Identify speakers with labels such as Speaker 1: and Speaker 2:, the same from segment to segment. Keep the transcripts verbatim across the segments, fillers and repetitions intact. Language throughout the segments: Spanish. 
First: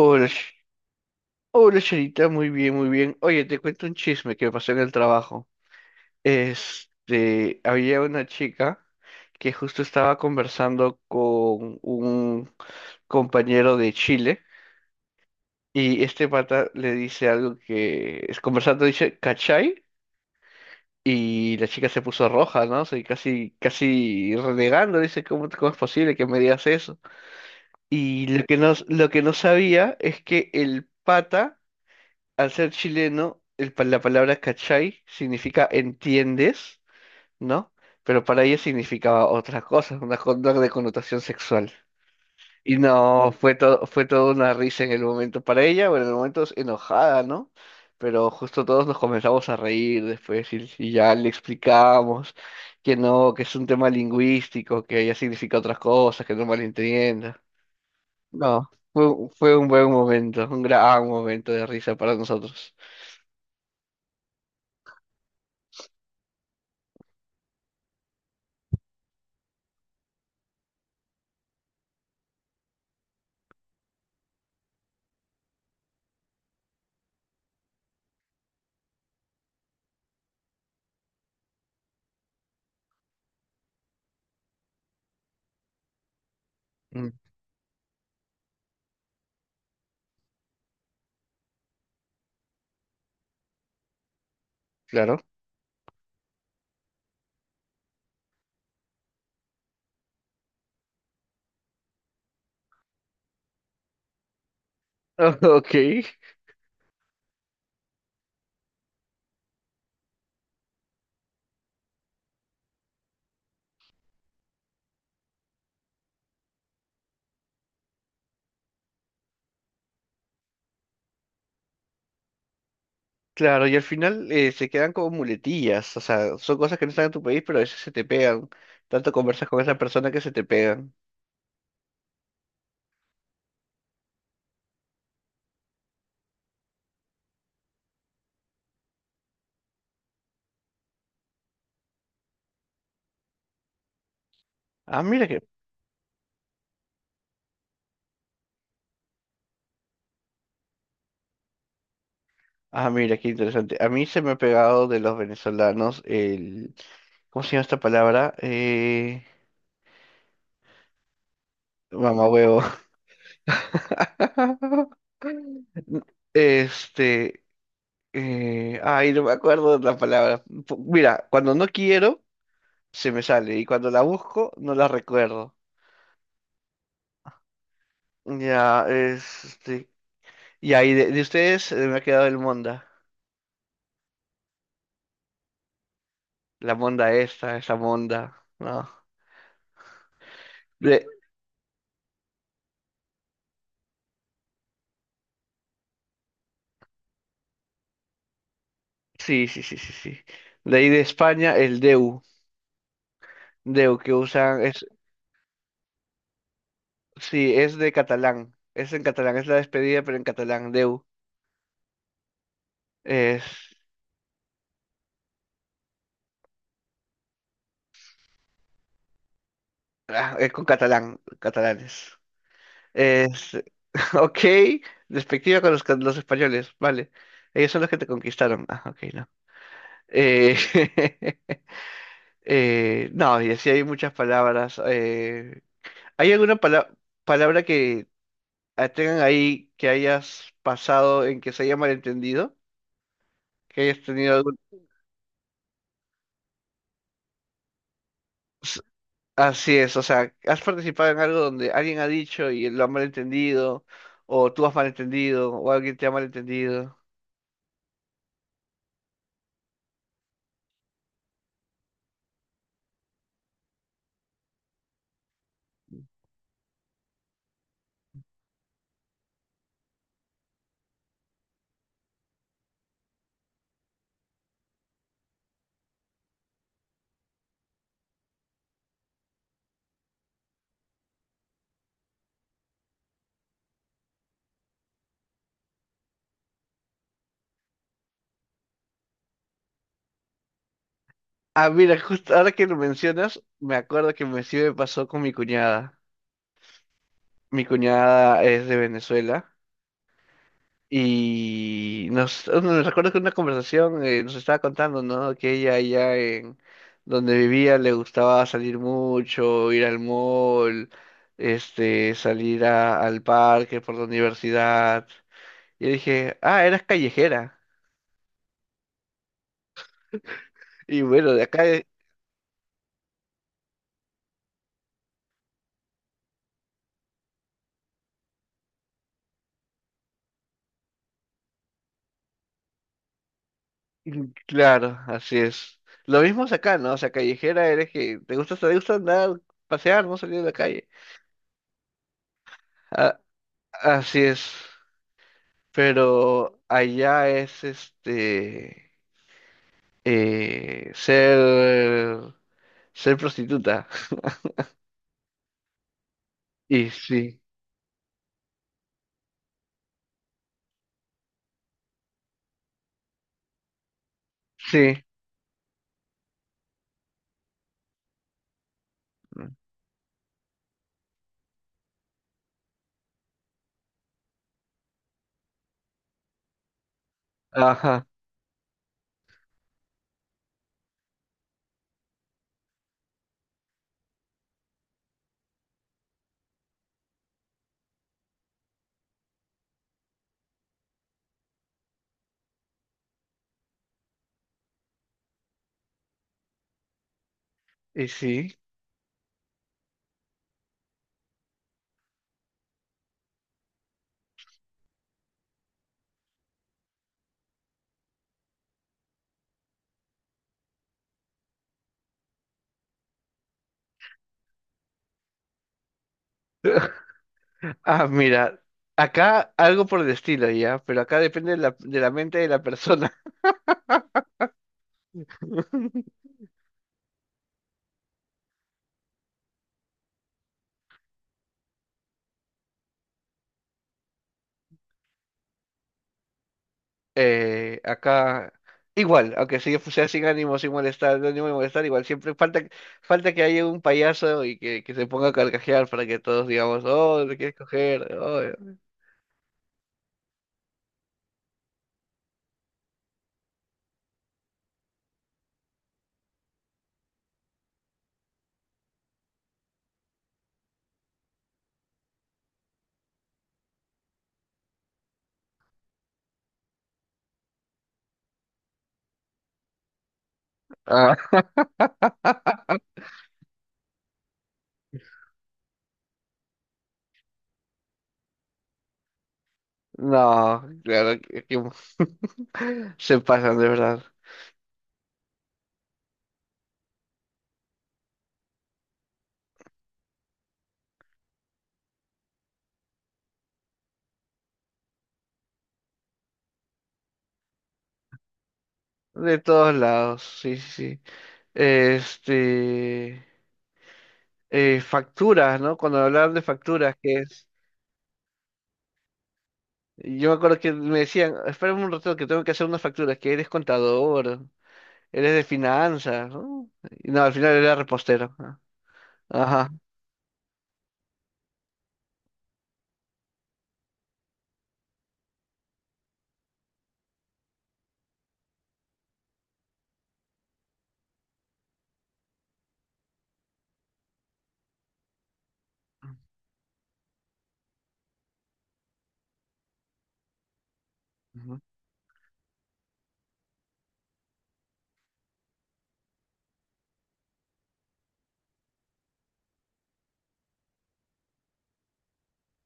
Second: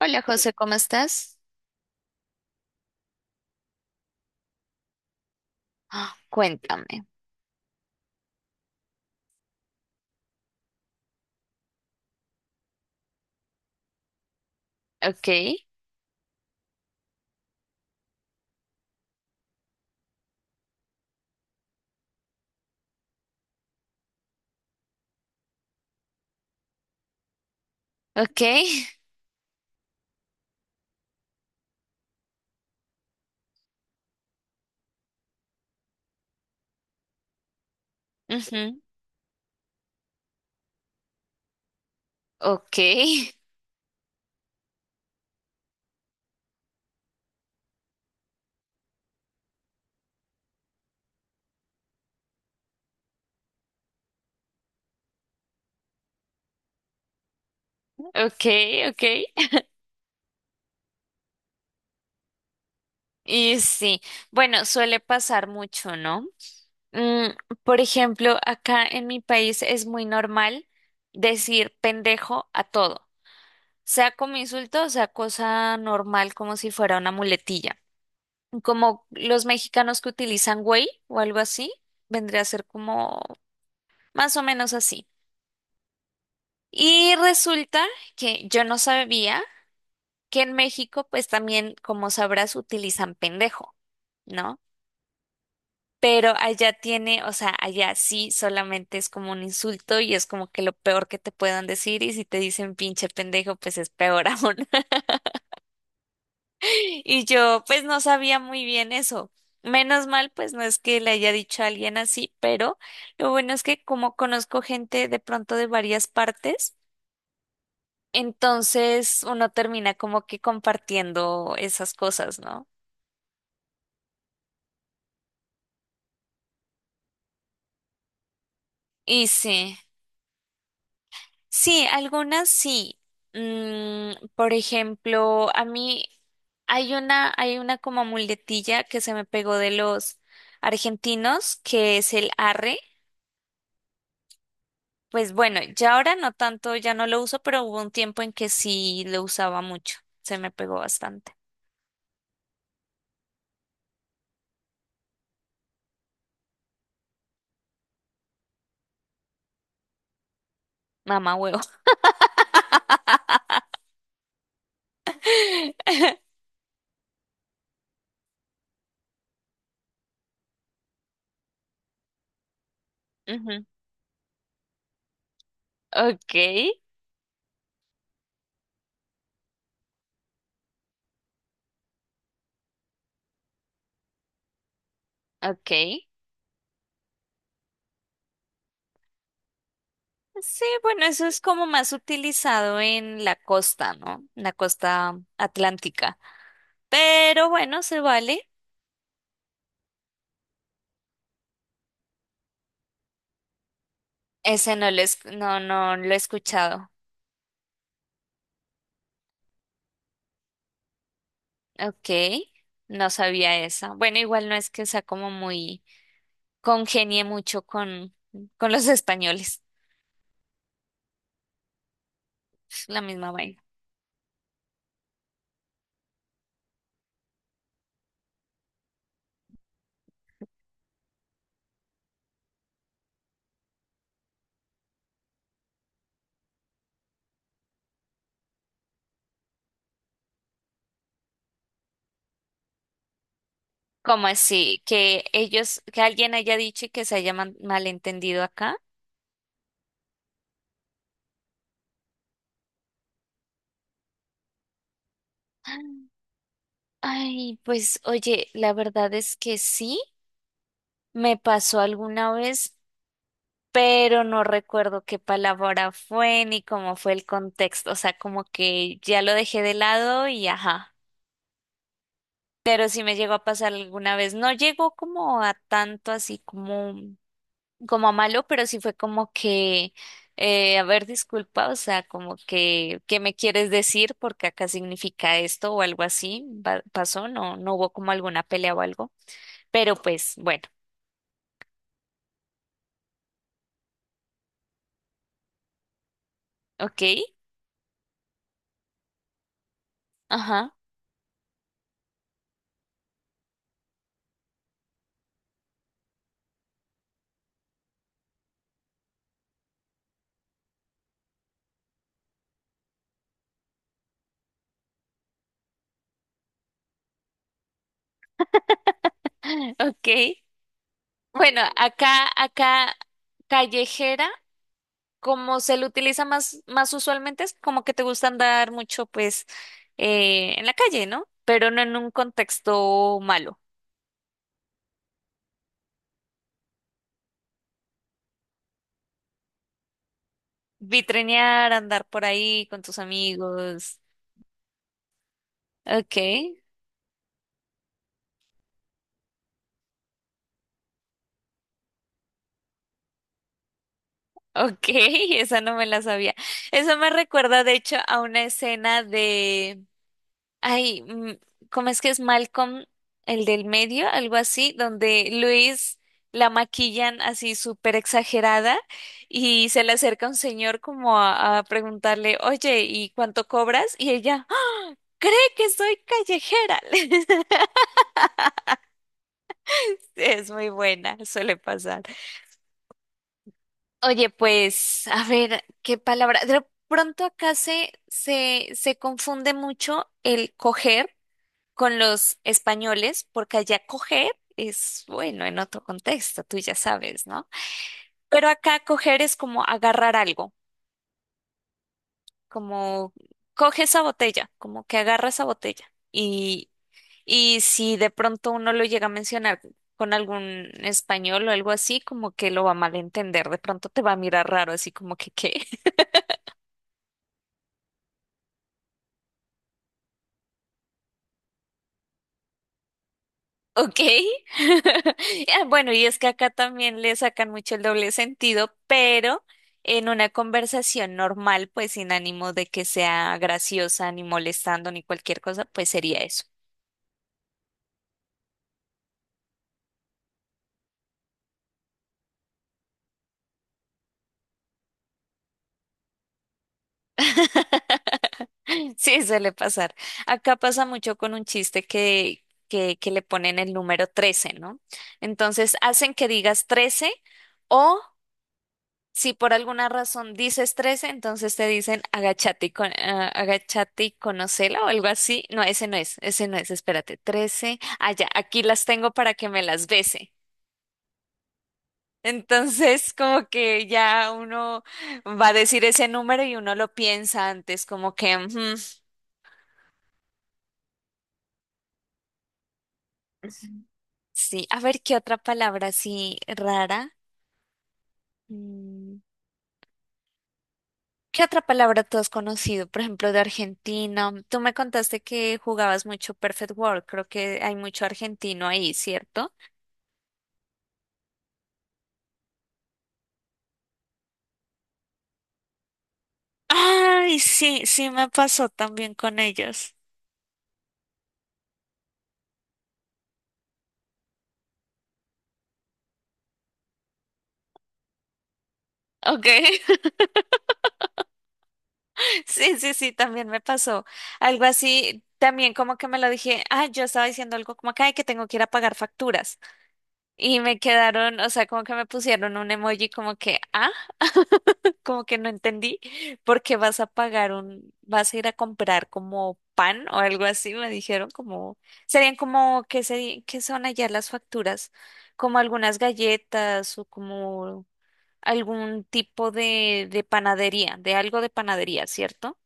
Speaker 1: Hola José,
Speaker 2: Sh-
Speaker 1: ¿cómo estás?
Speaker 2: hola, Charita, muy bien, muy bien. Oye, te cuento un chisme que me pasó en el trabajo.
Speaker 1: Ah, cuéntame.
Speaker 2: Este, había una chica que justo estaba conversando con un compañero de Chile,
Speaker 1: Ok,
Speaker 2: y este pata le dice algo que es conversando, dice, ¿cachai? Y la chica se puso roja, ¿no? O sea, y casi, casi renegando, dice, ¿cómo, cómo es posible que me digas eso? Y
Speaker 1: ok,
Speaker 2: lo que no, lo que no sabía es que el pata, al ser chileno, el pa- la palabra cachai significa entiendes, ¿no? Pero para ella
Speaker 1: ujú,
Speaker 2: significaba otra cosa, una conducta de connotación sexual.
Speaker 1: ok,
Speaker 2: Y no, fue todo, fue toda una risa en el momento para ella, bueno, en el momento es enojada, ¿no? Pero justo todos nos comenzamos a reír después y, y ya le explicamos que no, que es un tema lingüístico, que ella significa otras cosas, que no malentienda.
Speaker 1: ok,
Speaker 2: No,
Speaker 1: ok.
Speaker 2: fue, fue un buen momento, un gran momento de risa para nosotros.
Speaker 1: Y sí, bueno, suele pasar mucho, ¿no? Mm, por ejemplo, acá en mi país es muy normal decir pendejo a todo, sea como insulto, o sea cosa normal, como si fuera una muletilla. Como los mexicanos que utilizan güey o algo así, vendría a ser como más o menos así.
Speaker 2: Mm.
Speaker 1: Y resulta que yo no sabía que en México, pues también, como sabrás, utilizan pendejo, ¿no?
Speaker 2: Claro.
Speaker 1: Pero allá tiene, o sea, allá sí solamente es como un insulto y es como que lo peor que te puedan decir y si te dicen pinche pendejo, pues es peor aún.
Speaker 2: Ok,
Speaker 1: Y yo, pues no sabía muy bien eso. Menos mal, pues no es que le haya dicho a alguien así, pero lo bueno es que como conozco gente de pronto de varias partes, entonces uno termina como que compartiendo esas cosas, ¿no?
Speaker 2: claro, y al final eh, se quedan como muletillas, o sea, son cosas que no están en tu país, pero a veces se te pegan. Tanto
Speaker 1: Y
Speaker 2: conversas con
Speaker 1: sí,
Speaker 2: esa persona que se te pegan.
Speaker 1: sí, algunas sí. Mm, por ejemplo, a mí hay una, hay una como muletilla que se me pegó de los argentinos, que es el arre.
Speaker 2: Ah, mira
Speaker 1: Pues
Speaker 2: que,
Speaker 1: bueno, ya ahora no tanto, ya no lo uso, pero hubo un tiempo en que sí lo usaba mucho. Se me pegó bastante.
Speaker 2: ah, mira qué interesante. A mí se me ha pegado de los venezolanos el, ¿cómo se llama esta palabra? Eh,
Speaker 1: Mamá huevo.
Speaker 2: mamahuevo. Este, eh, Ay, no me acuerdo de la palabra. Pu- Mira, cuando no quiero, se me sale,
Speaker 1: Ujú.
Speaker 2: y cuando la busco, no la recuerdo.
Speaker 1: Ok,
Speaker 2: Ya, este. Y ahí de, de ustedes eh, me ha quedado el Monda.
Speaker 1: ok.
Speaker 2: La Monda esta, esa Monda. No.
Speaker 1: Sí, bueno,
Speaker 2: De,
Speaker 1: eso es como más utilizado en la costa, ¿no? En la costa atlántica. Pero bueno, se vale.
Speaker 2: sí, sí, sí, sí, sí. De ahí de España, el Deu. Deu que usan,
Speaker 1: Ese
Speaker 2: es,
Speaker 1: no lo es, no, no lo he escuchado.
Speaker 2: sí, es de catalán. Es en catalán, es la despedida, pero en catalán, Deu.
Speaker 1: Ok, no
Speaker 2: Es,
Speaker 1: sabía esa. Bueno, igual no es que sea como muy congenie mucho con, con los españoles.
Speaker 2: ah, es con catalán, catalanes.
Speaker 1: La misma
Speaker 2: Es,
Speaker 1: vaina.
Speaker 2: ok, despectiva con los, ca- los españoles, vale. Ellos son los que te conquistaron. Ah, ok, no. Eh, Eh, no, y así hay muchas palabras. eh, ¿Hay alguna pala- palabra que ah, tengan ahí que hayas pasado en que se haya malentendido? Que hayas
Speaker 1: ¿Cómo
Speaker 2: tenido algún...
Speaker 1: así? Que ellos, que alguien haya dicho y que se haya man- malentendido acá.
Speaker 2: S- Así es, o sea, ¿has participado en algo donde alguien ha dicho y lo ha malentendido? ¿O tú has malentendido? ¿O alguien te ha malentendido?
Speaker 1: Ay, pues oye, la verdad es que sí. Me pasó alguna vez pero no recuerdo qué palabra fue ni cómo fue el contexto, o sea, como que ya lo dejé de lado y ajá. Pero sí me llegó a pasar alguna vez, no llegó como a tanto así como, como a malo, pero sí fue como que, eh, a ver, disculpa, o sea, como que, ¿qué me quieres decir? Porque acá significa esto o algo así, va- pasó, no, no hubo como alguna pelea o algo, pero pues bueno,
Speaker 2: Ah, mira, justo ahora que lo mencionas, me acuerdo que me sí me pasó con mi cuñada.
Speaker 1: ok,
Speaker 2: Mi cuñada es de Venezuela.
Speaker 1: ajá,
Speaker 2: Y nos, me recuerdo que una conversación eh, nos estaba contando, ¿no? Que ella allá en donde vivía le gustaba salir mucho, ir al mall, este, salir a- al parque por la universidad. Y dije, ah, eras callejera.
Speaker 1: ok.
Speaker 2: Y bueno, de
Speaker 1: Bueno,
Speaker 2: acá, eh,
Speaker 1: acá, acá callejera, como se le utiliza más, más usualmente, es como que te gusta andar mucho, pues, eh, en la calle, ¿no? Pero no en un contexto malo.
Speaker 2: mm, claro, así es. Lo mismo es acá, ¿no? O sea, callejera eres que te gusta, te gusta andar, pasear, no salir de la calle.
Speaker 1: Vitrinear, andar por ahí con tus
Speaker 2: A-
Speaker 1: amigos.
Speaker 2: así es.
Speaker 1: Ok,
Speaker 2: Pero allá es este. eh, ser, ser prostituta.
Speaker 1: ok, esa no me la sabía.
Speaker 2: Y
Speaker 1: Eso me
Speaker 2: sí,
Speaker 1: recuerda, de hecho, a una escena de ay, mm, ¿cómo es que es Malcolm, el del medio, algo así,
Speaker 2: sí,
Speaker 1: donde Luis la maquillan así súper exagerada y se le acerca un señor como a, a preguntarle, oye, ¿y cuánto cobras? Y ella, "Ah, cree que soy callejera".
Speaker 2: ajá,
Speaker 1: Es muy buena, suele pasar. Oye, pues, a ver, ¿qué palabra? De pronto acá se, se, se confunde mucho el coger con los españoles, porque allá coger es, bueno, en otro contexto, tú ya sabes, ¿no?
Speaker 2: y
Speaker 1: Pero
Speaker 2: sí.
Speaker 1: acá coger es como agarrar algo, como coge esa botella, como que agarra esa botella. Y, y si de pronto uno lo llega a mencionar con algún español o algo así, como que lo va a malentender, de pronto te va a mirar raro, así como que, ¿qué?
Speaker 2: Ah, mira, acá algo por el estilo ya, pero acá depende de la, de la mente de la persona.
Speaker 1: Ok. Ah, bueno, y es que acá también le sacan mucho el doble sentido, pero en una conversación normal, pues sin ánimo de que sea graciosa, ni molestando, ni cualquier cosa, pues sería eso.
Speaker 2: Eh, acá, igual, aunque si yo sea sin ánimo, sin molestar, no ánimo de molestar, igual siempre falta, falta que haya un payaso y que, que se ponga a carcajear para que todos digamos, oh, te quieres coger, oh.
Speaker 1: Sí, suele pasar. Acá pasa mucho con un chiste que, que, que le ponen el número trece, ¿no? Entonces hacen que digas trece o si por alguna razón dices trece, entonces te dicen agachate y, con, ah, agachate y conocela o algo así. No, ese no es, ese no es, espérate, trece. Ah, ya, aquí las tengo para que me las bese.
Speaker 2: Ah.
Speaker 1: Entonces, como que ya uno va a decir ese número y uno lo piensa antes, como que, ujú,
Speaker 2: No, claro que, que se pasan de verdad.
Speaker 1: sí, a ver qué otra palabra así rara. Mm, ¿Qué otra palabra tú has conocido? Por ejemplo, de Argentina. Tú me contaste que jugabas mucho Perfect World. Creo que hay mucho argentino ahí,
Speaker 2: De
Speaker 1: ¿cierto?
Speaker 2: todos lados, sí, sí. Sí. Este, eh, facturas, ¿no? Cuando hablaban de facturas, que
Speaker 1: Ay,
Speaker 2: es,
Speaker 1: sí, sí me pasó también con ellos.
Speaker 2: yo me acuerdo que me decían, espérame un rato que tengo que hacer unas facturas, que eres contador, eres de finanzas, ¿no? Y no, al final era repostero. ¿No?
Speaker 1: Ok,
Speaker 2: Ajá.
Speaker 1: sí, sí, sí, también me pasó. Algo así, también como que me lo dije, ah, yo estaba diciendo algo como que, ay, que tengo que ir a pagar facturas. Y me quedaron, o sea, como que me pusieron un emoji como que, ah, como que no entendí, porque vas a pagar un, vas a ir a comprar como pan o algo así, me dijeron
Speaker 2: Ujú.
Speaker 1: como, serían como, ¿qué seri- qué son allá las facturas? Como algunas galletas o como algún tipo de, de panadería, de algo de panadería, ¿cierto?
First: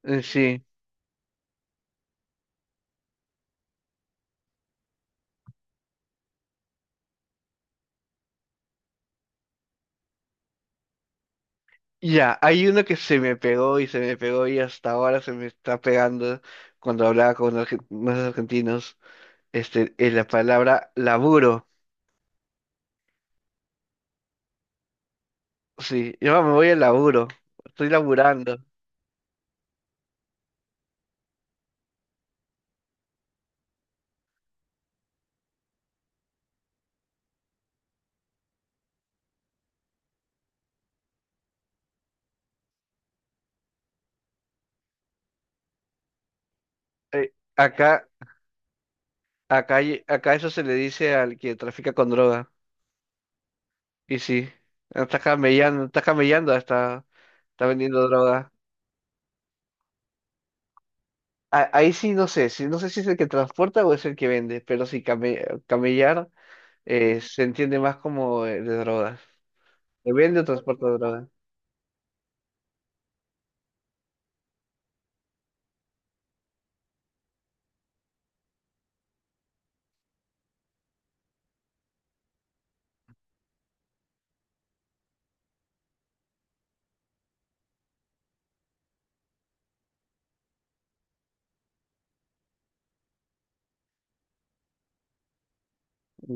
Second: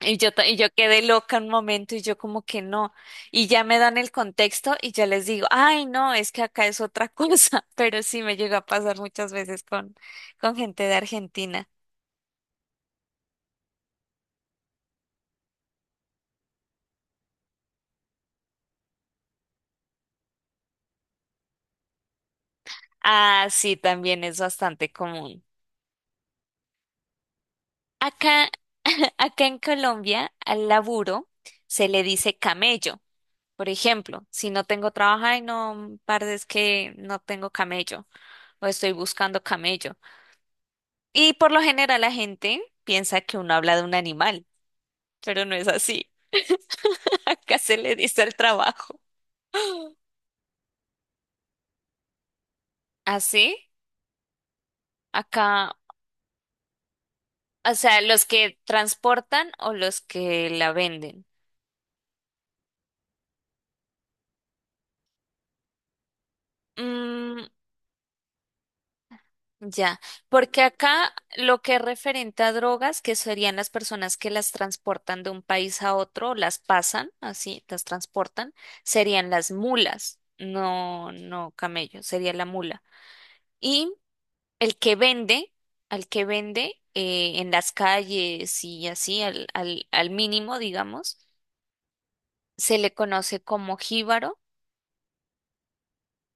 Speaker 1: Y
Speaker 2: Eh,
Speaker 1: yo, ta- y
Speaker 2: Sí.
Speaker 1: yo quedé loca un momento y yo como que no. Y ya me dan el contexto y ya les digo, ay, no, es que acá es otra cosa. Pero sí me llegó a pasar muchas veces con, con gente de Argentina.
Speaker 2: Ya, hay uno que se me pegó y se me pegó y hasta ahora se me está pegando cuando hablaba con argen- unos argentinos. Este, es la palabra laburo.
Speaker 1: Ah, sí, también es bastante común.
Speaker 2: Sí, yo me voy al laburo. Estoy
Speaker 1: Acá,
Speaker 2: laburando.
Speaker 1: acá en Colombia, al laburo se le dice camello. Por ejemplo, si no tengo trabajo, ay, no, parce, es que no tengo camello o estoy buscando camello. Y por lo general la gente piensa que uno habla de un animal, pero no es así.
Speaker 2: Eh,
Speaker 1: Acá se le
Speaker 2: acá,
Speaker 1: dice el trabajo.
Speaker 2: acá, hay- acá eso se le dice al que trafica con droga.
Speaker 1: ¿Así?
Speaker 2: Y sí, está
Speaker 1: Acá,
Speaker 2: camellando, está camellando, está, está
Speaker 1: o sea,
Speaker 2: vendiendo
Speaker 1: los
Speaker 2: droga.
Speaker 1: que transportan o los que la venden.
Speaker 2: A- Ahí sí no sé, sí, no sé si es el que transporta o es el que vende, pero sí, came- camellar eh, se
Speaker 1: Mm,
Speaker 2: entiende más como eh, de drogas.
Speaker 1: Ya,
Speaker 2: ¿Que vende o
Speaker 1: porque
Speaker 2: transporta
Speaker 1: acá
Speaker 2: droga?
Speaker 1: lo que es referente a drogas, que serían las personas que las transportan de un país a otro, las pasan, así, las transportan, serían las mulas, no, no camello, sería la mula. Y el que vende, al que vende eh, en las calles y así, al, al, al mínimo, digamos, se le conoce como jíbaro.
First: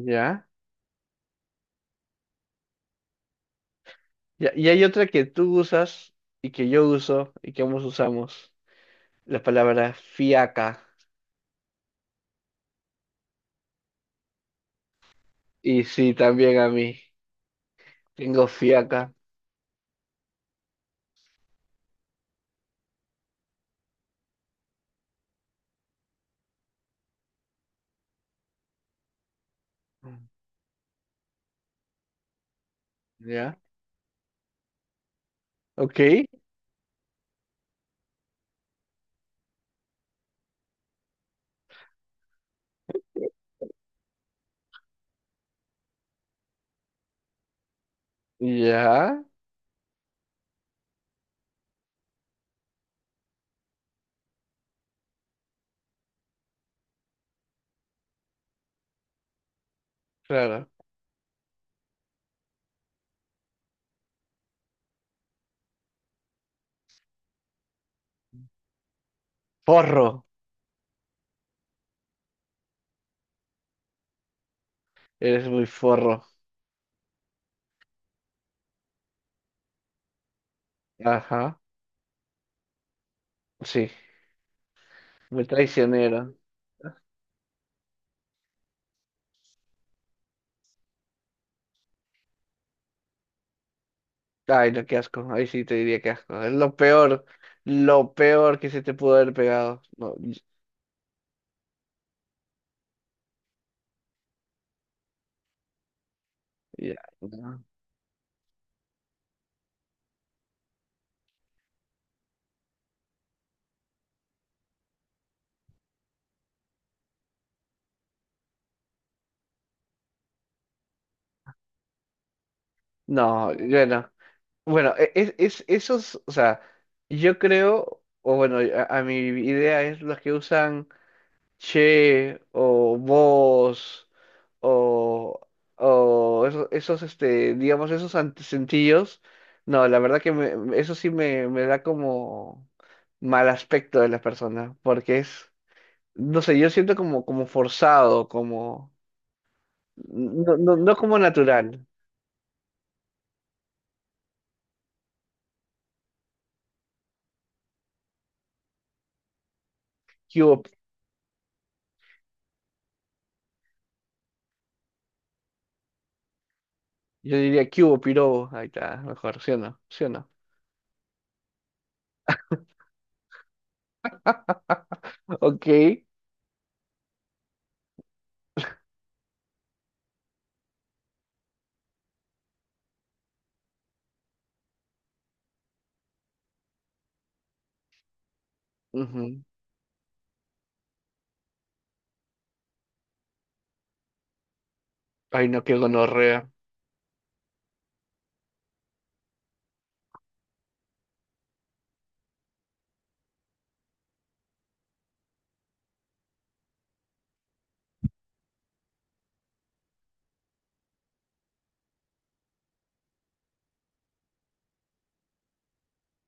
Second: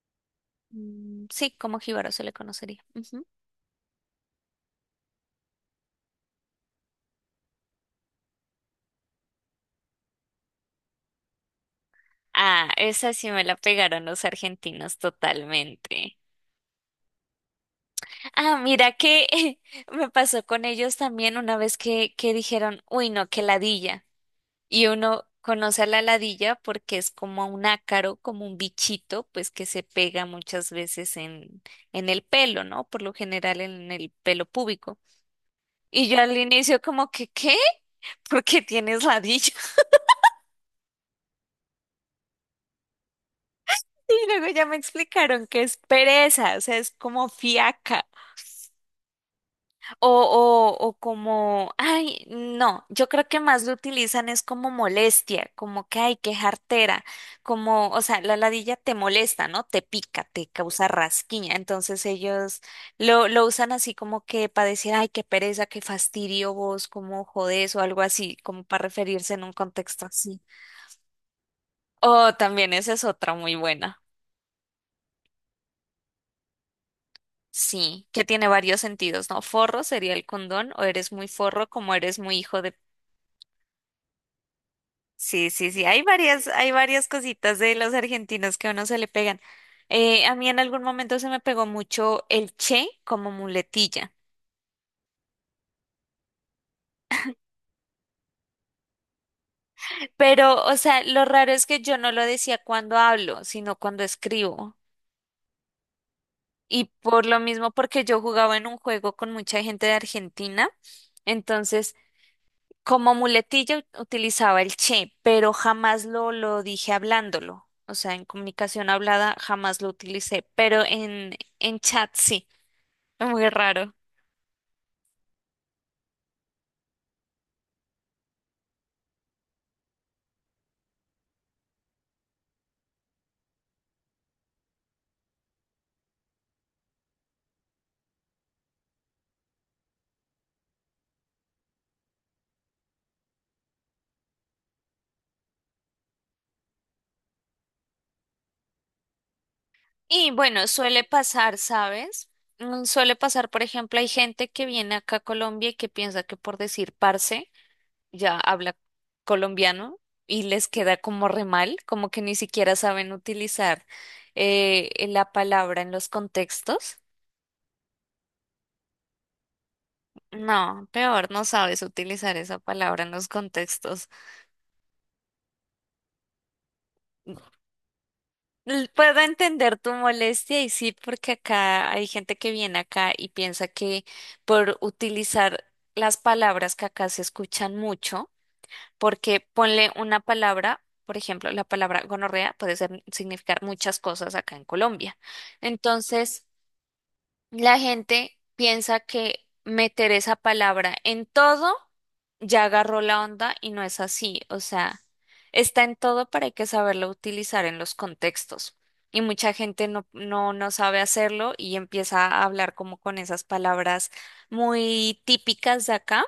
Speaker 2: ¿Ya?
Speaker 1: Mm, Sí, como jíbaro se le conocería. Ujú.
Speaker 2: Ya, y hay otra que tú usas y que yo uso y que ambos usamos. La palabra fiaca.
Speaker 1: Ah, esa sí me la pegaron los argentinos
Speaker 2: Y sí,
Speaker 1: totalmente.
Speaker 2: también a mí. Tengo
Speaker 1: Ah, mira
Speaker 2: fiaca.
Speaker 1: que me pasó con ellos también una vez que, que dijeron, uy, no, que ladilla. Y uno conoce a la ladilla porque es como un ácaro, como un bichito, pues que se pega muchas veces en, en el pelo, ¿no? Por lo
Speaker 2: ¿Ya?
Speaker 1: general en el pelo púbico. Y yo
Speaker 2: Ok.
Speaker 1: al inicio como que, ¿qué? ¿Por qué tienes ladilla? Y luego ya me explicaron que es pereza, o sea, es como fiaca.
Speaker 2: Ya.
Speaker 1: O, o, o como, ay, no, yo creo que más lo utilizan es como molestia, como que, ay, qué jartera, como, o sea, la ladilla te molesta, ¿no? Te pica, te
Speaker 2: Claro.
Speaker 1: causa rasquiña, entonces ellos lo, lo usan así como que para decir, ay, qué pereza, qué fastidio vos, como jodés o algo así, como para referirse en un contexto
Speaker 2: Forro.
Speaker 1: así. Oh, también esa es otra muy buena.
Speaker 2: Eres muy forro.
Speaker 1: Sí, que tiene varios sentidos, ¿no? Forro sería el condón, o eres muy
Speaker 2: Ajá.
Speaker 1: forro, como eres muy hijo de...
Speaker 2: Sí. Me
Speaker 1: Sí, sí, sí, hay
Speaker 2: traicionaron.
Speaker 1: varias, hay varias cositas de los argentinos que a uno se le pegan. Eh, a mí en algún momento se me pegó mucho el che como muletilla,
Speaker 2: Ay, no, qué asco. Ahí sí te diría que asco. Es lo peor. Lo peor que se te pudo haber pegado. No, y-
Speaker 1: pero, o sea, lo raro es que yo no lo decía cuando hablo, sino cuando escribo. Y
Speaker 2: ya.
Speaker 1: por lo
Speaker 2: No,
Speaker 1: mismo, porque yo jugaba en un juego con mucha gente de Argentina, entonces como muletilla ut- utilizaba el che, pero jamás lo, lo dije hablándolo. O sea, en comunicación hablada jamás lo utilicé, pero en, en chat sí. Muy
Speaker 2: no,
Speaker 1: raro.
Speaker 2: bueno. Bueno, e- es, es, esos, o sea, yo creo, o bueno, a, a mi idea es los que usan. Che o vos o, o eso- esos, este, digamos, esos antecentillos, no, la verdad que me- eso sí me, me da como mal aspecto de la persona, porque es, no sé, yo siento como, como forzado, como,
Speaker 1: Y
Speaker 2: no,
Speaker 1: bueno,
Speaker 2: no, no
Speaker 1: suele
Speaker 2: como
Speaker 1: pasar,
Speaker 2: natural.
Speaker 1: ¿sabes? Mm, Suele pasar, por ejemplo, hay gente que viene acá a Colombia y que piensa que por decir parce ya habla colombiano
Speaker 2: ¿Qué
Speaker 1: y
Speaker 2: hubo?
Speaker 1: les queda como re mal, como que ni siquiera saben utilizar eh, eh, la palabra en los contextos.
Speaker 2: Yo diría, ¿qué hubo, pirobo? Ahí está, mejor, ¿sí o no? ¿Sí o no?
Speaker 1: No, peor, no sabes utilizar esa palabra en los contextos.
Speaker 2: Ok.
Speaker 1: L- Puedo entender tu molestia y sí, porque acá hay gente que viene acá y piensa que por utilizar las palabras que acá se escuchan mucho, porque
Speaker 2: Ujú.
Speaker 1: ponle una palabra, por ejemplo, la palabra gonorrea puede ser- significar muchas cosas acá en Colombia.
Speaker 2: Ay, no, qué
Speaker 1: Entonces,
Speaker 2: gonorrea.
Speaker 1: la gente piensa que meter esa palabra en todo ya agarró la onda y no es así. O sea, está en todo, pero hay que saberlo utilizar en los contextos. Y mucha gente no, no, no sabe hacerlo y empieza a hablar como con esas palabras muy típicas de acá,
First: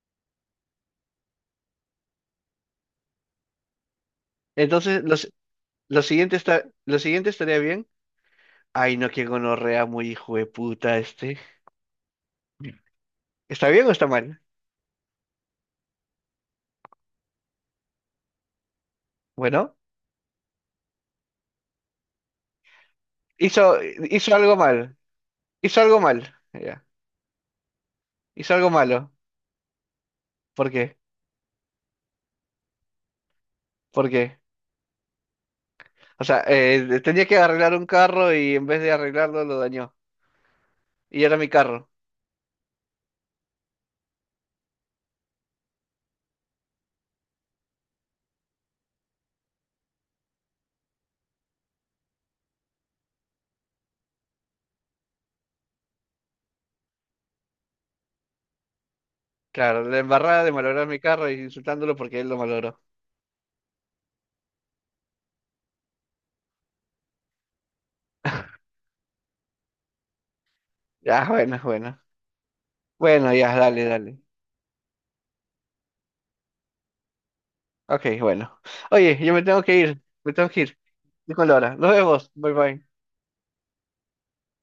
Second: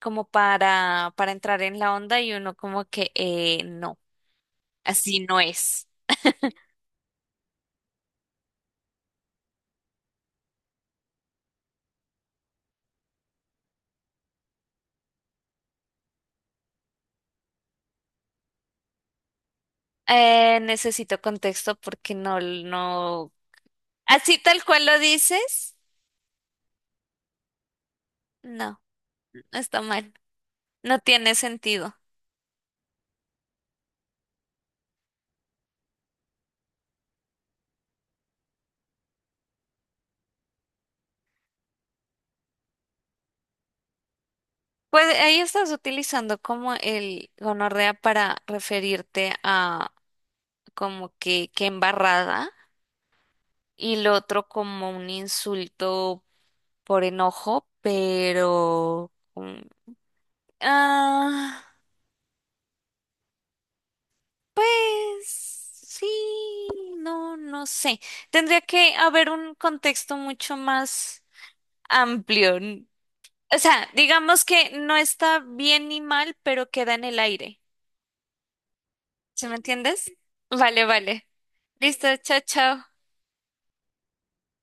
Speaker 1: como para, para entrar en la onda y uno como que eh, no,
Speaker 2: Entonces,
Speaker 1: así
Speaker 2: los,
Speaker 1: no es.
Speaker 2: lo siguiente está, lo siguiente estaría bien. Ay, no, qué gonorrea muy hijo de puta este. ¿Está bien o está mal? Bueno,
Speaker 1: Eh, necesito contexto porque no, no.
Speaker 2: hizo, hizo
Speaker 1: Así
Speaker 2: algo
Speaker 1: tal cual
Speaker 2: mal.
Speaker 1: lo dices,
Speaker 2: Hizo algo mal. Ya. Hizo algo
Speaker 1: no,
Speaker 2: malo.
Speaker 1: no está mal,
Speaker 2: ¿Por qué?
Speaker 1: no tiene sentido.
Speaker 2: ¿Por qué? O sea, eh, tenía que arreglar un carro y en vez de arreglarlo lo dañó. Y era mi carro.
Speaker 1: Pues ahí estás utilizando como el gonorrea para referirte a como que, que embarrada y lo otro como un insulto por enojo, pero...
Speaker 2: Claro,
Speaker 1: mm,
Speaker 2: la embarrada de malograr mi carro y
Speaker 1: ah,
Speaker 2: insultándolo porque él lo malogró.
Speaker 1: pues sí, no, no sé. Tendría que haber un contexto mucho
Speaker 2: Ya,
Speaker 1: más
Speaker 2: bueno, bueno.
Speaker 1: amplio.
Speaker 2: Bueno, ya,
Speaker 1: O
Speaker 2: dale,
Speaker 1: sea,
Speaker 2: dale.
Speaker 1: digamos que no está bien ni mal, pero queda en el aire.
Speaker 2: Ok, bueno. Oye, yo me
Speaker 1: ¿Sí me
Speaker 2: tengo que ir.
Speaker 1: entiendes?
Speaker 2: Me tengo que ir.
Speaker 1: Vale, vale.
Speaker 2: Estoy con Laura. Nos
Speaker 1: Listo,
Speaker 2: vemos.
Speaker 1: chao,
Speaker 2: Bye bye.
Speaker 1: chao.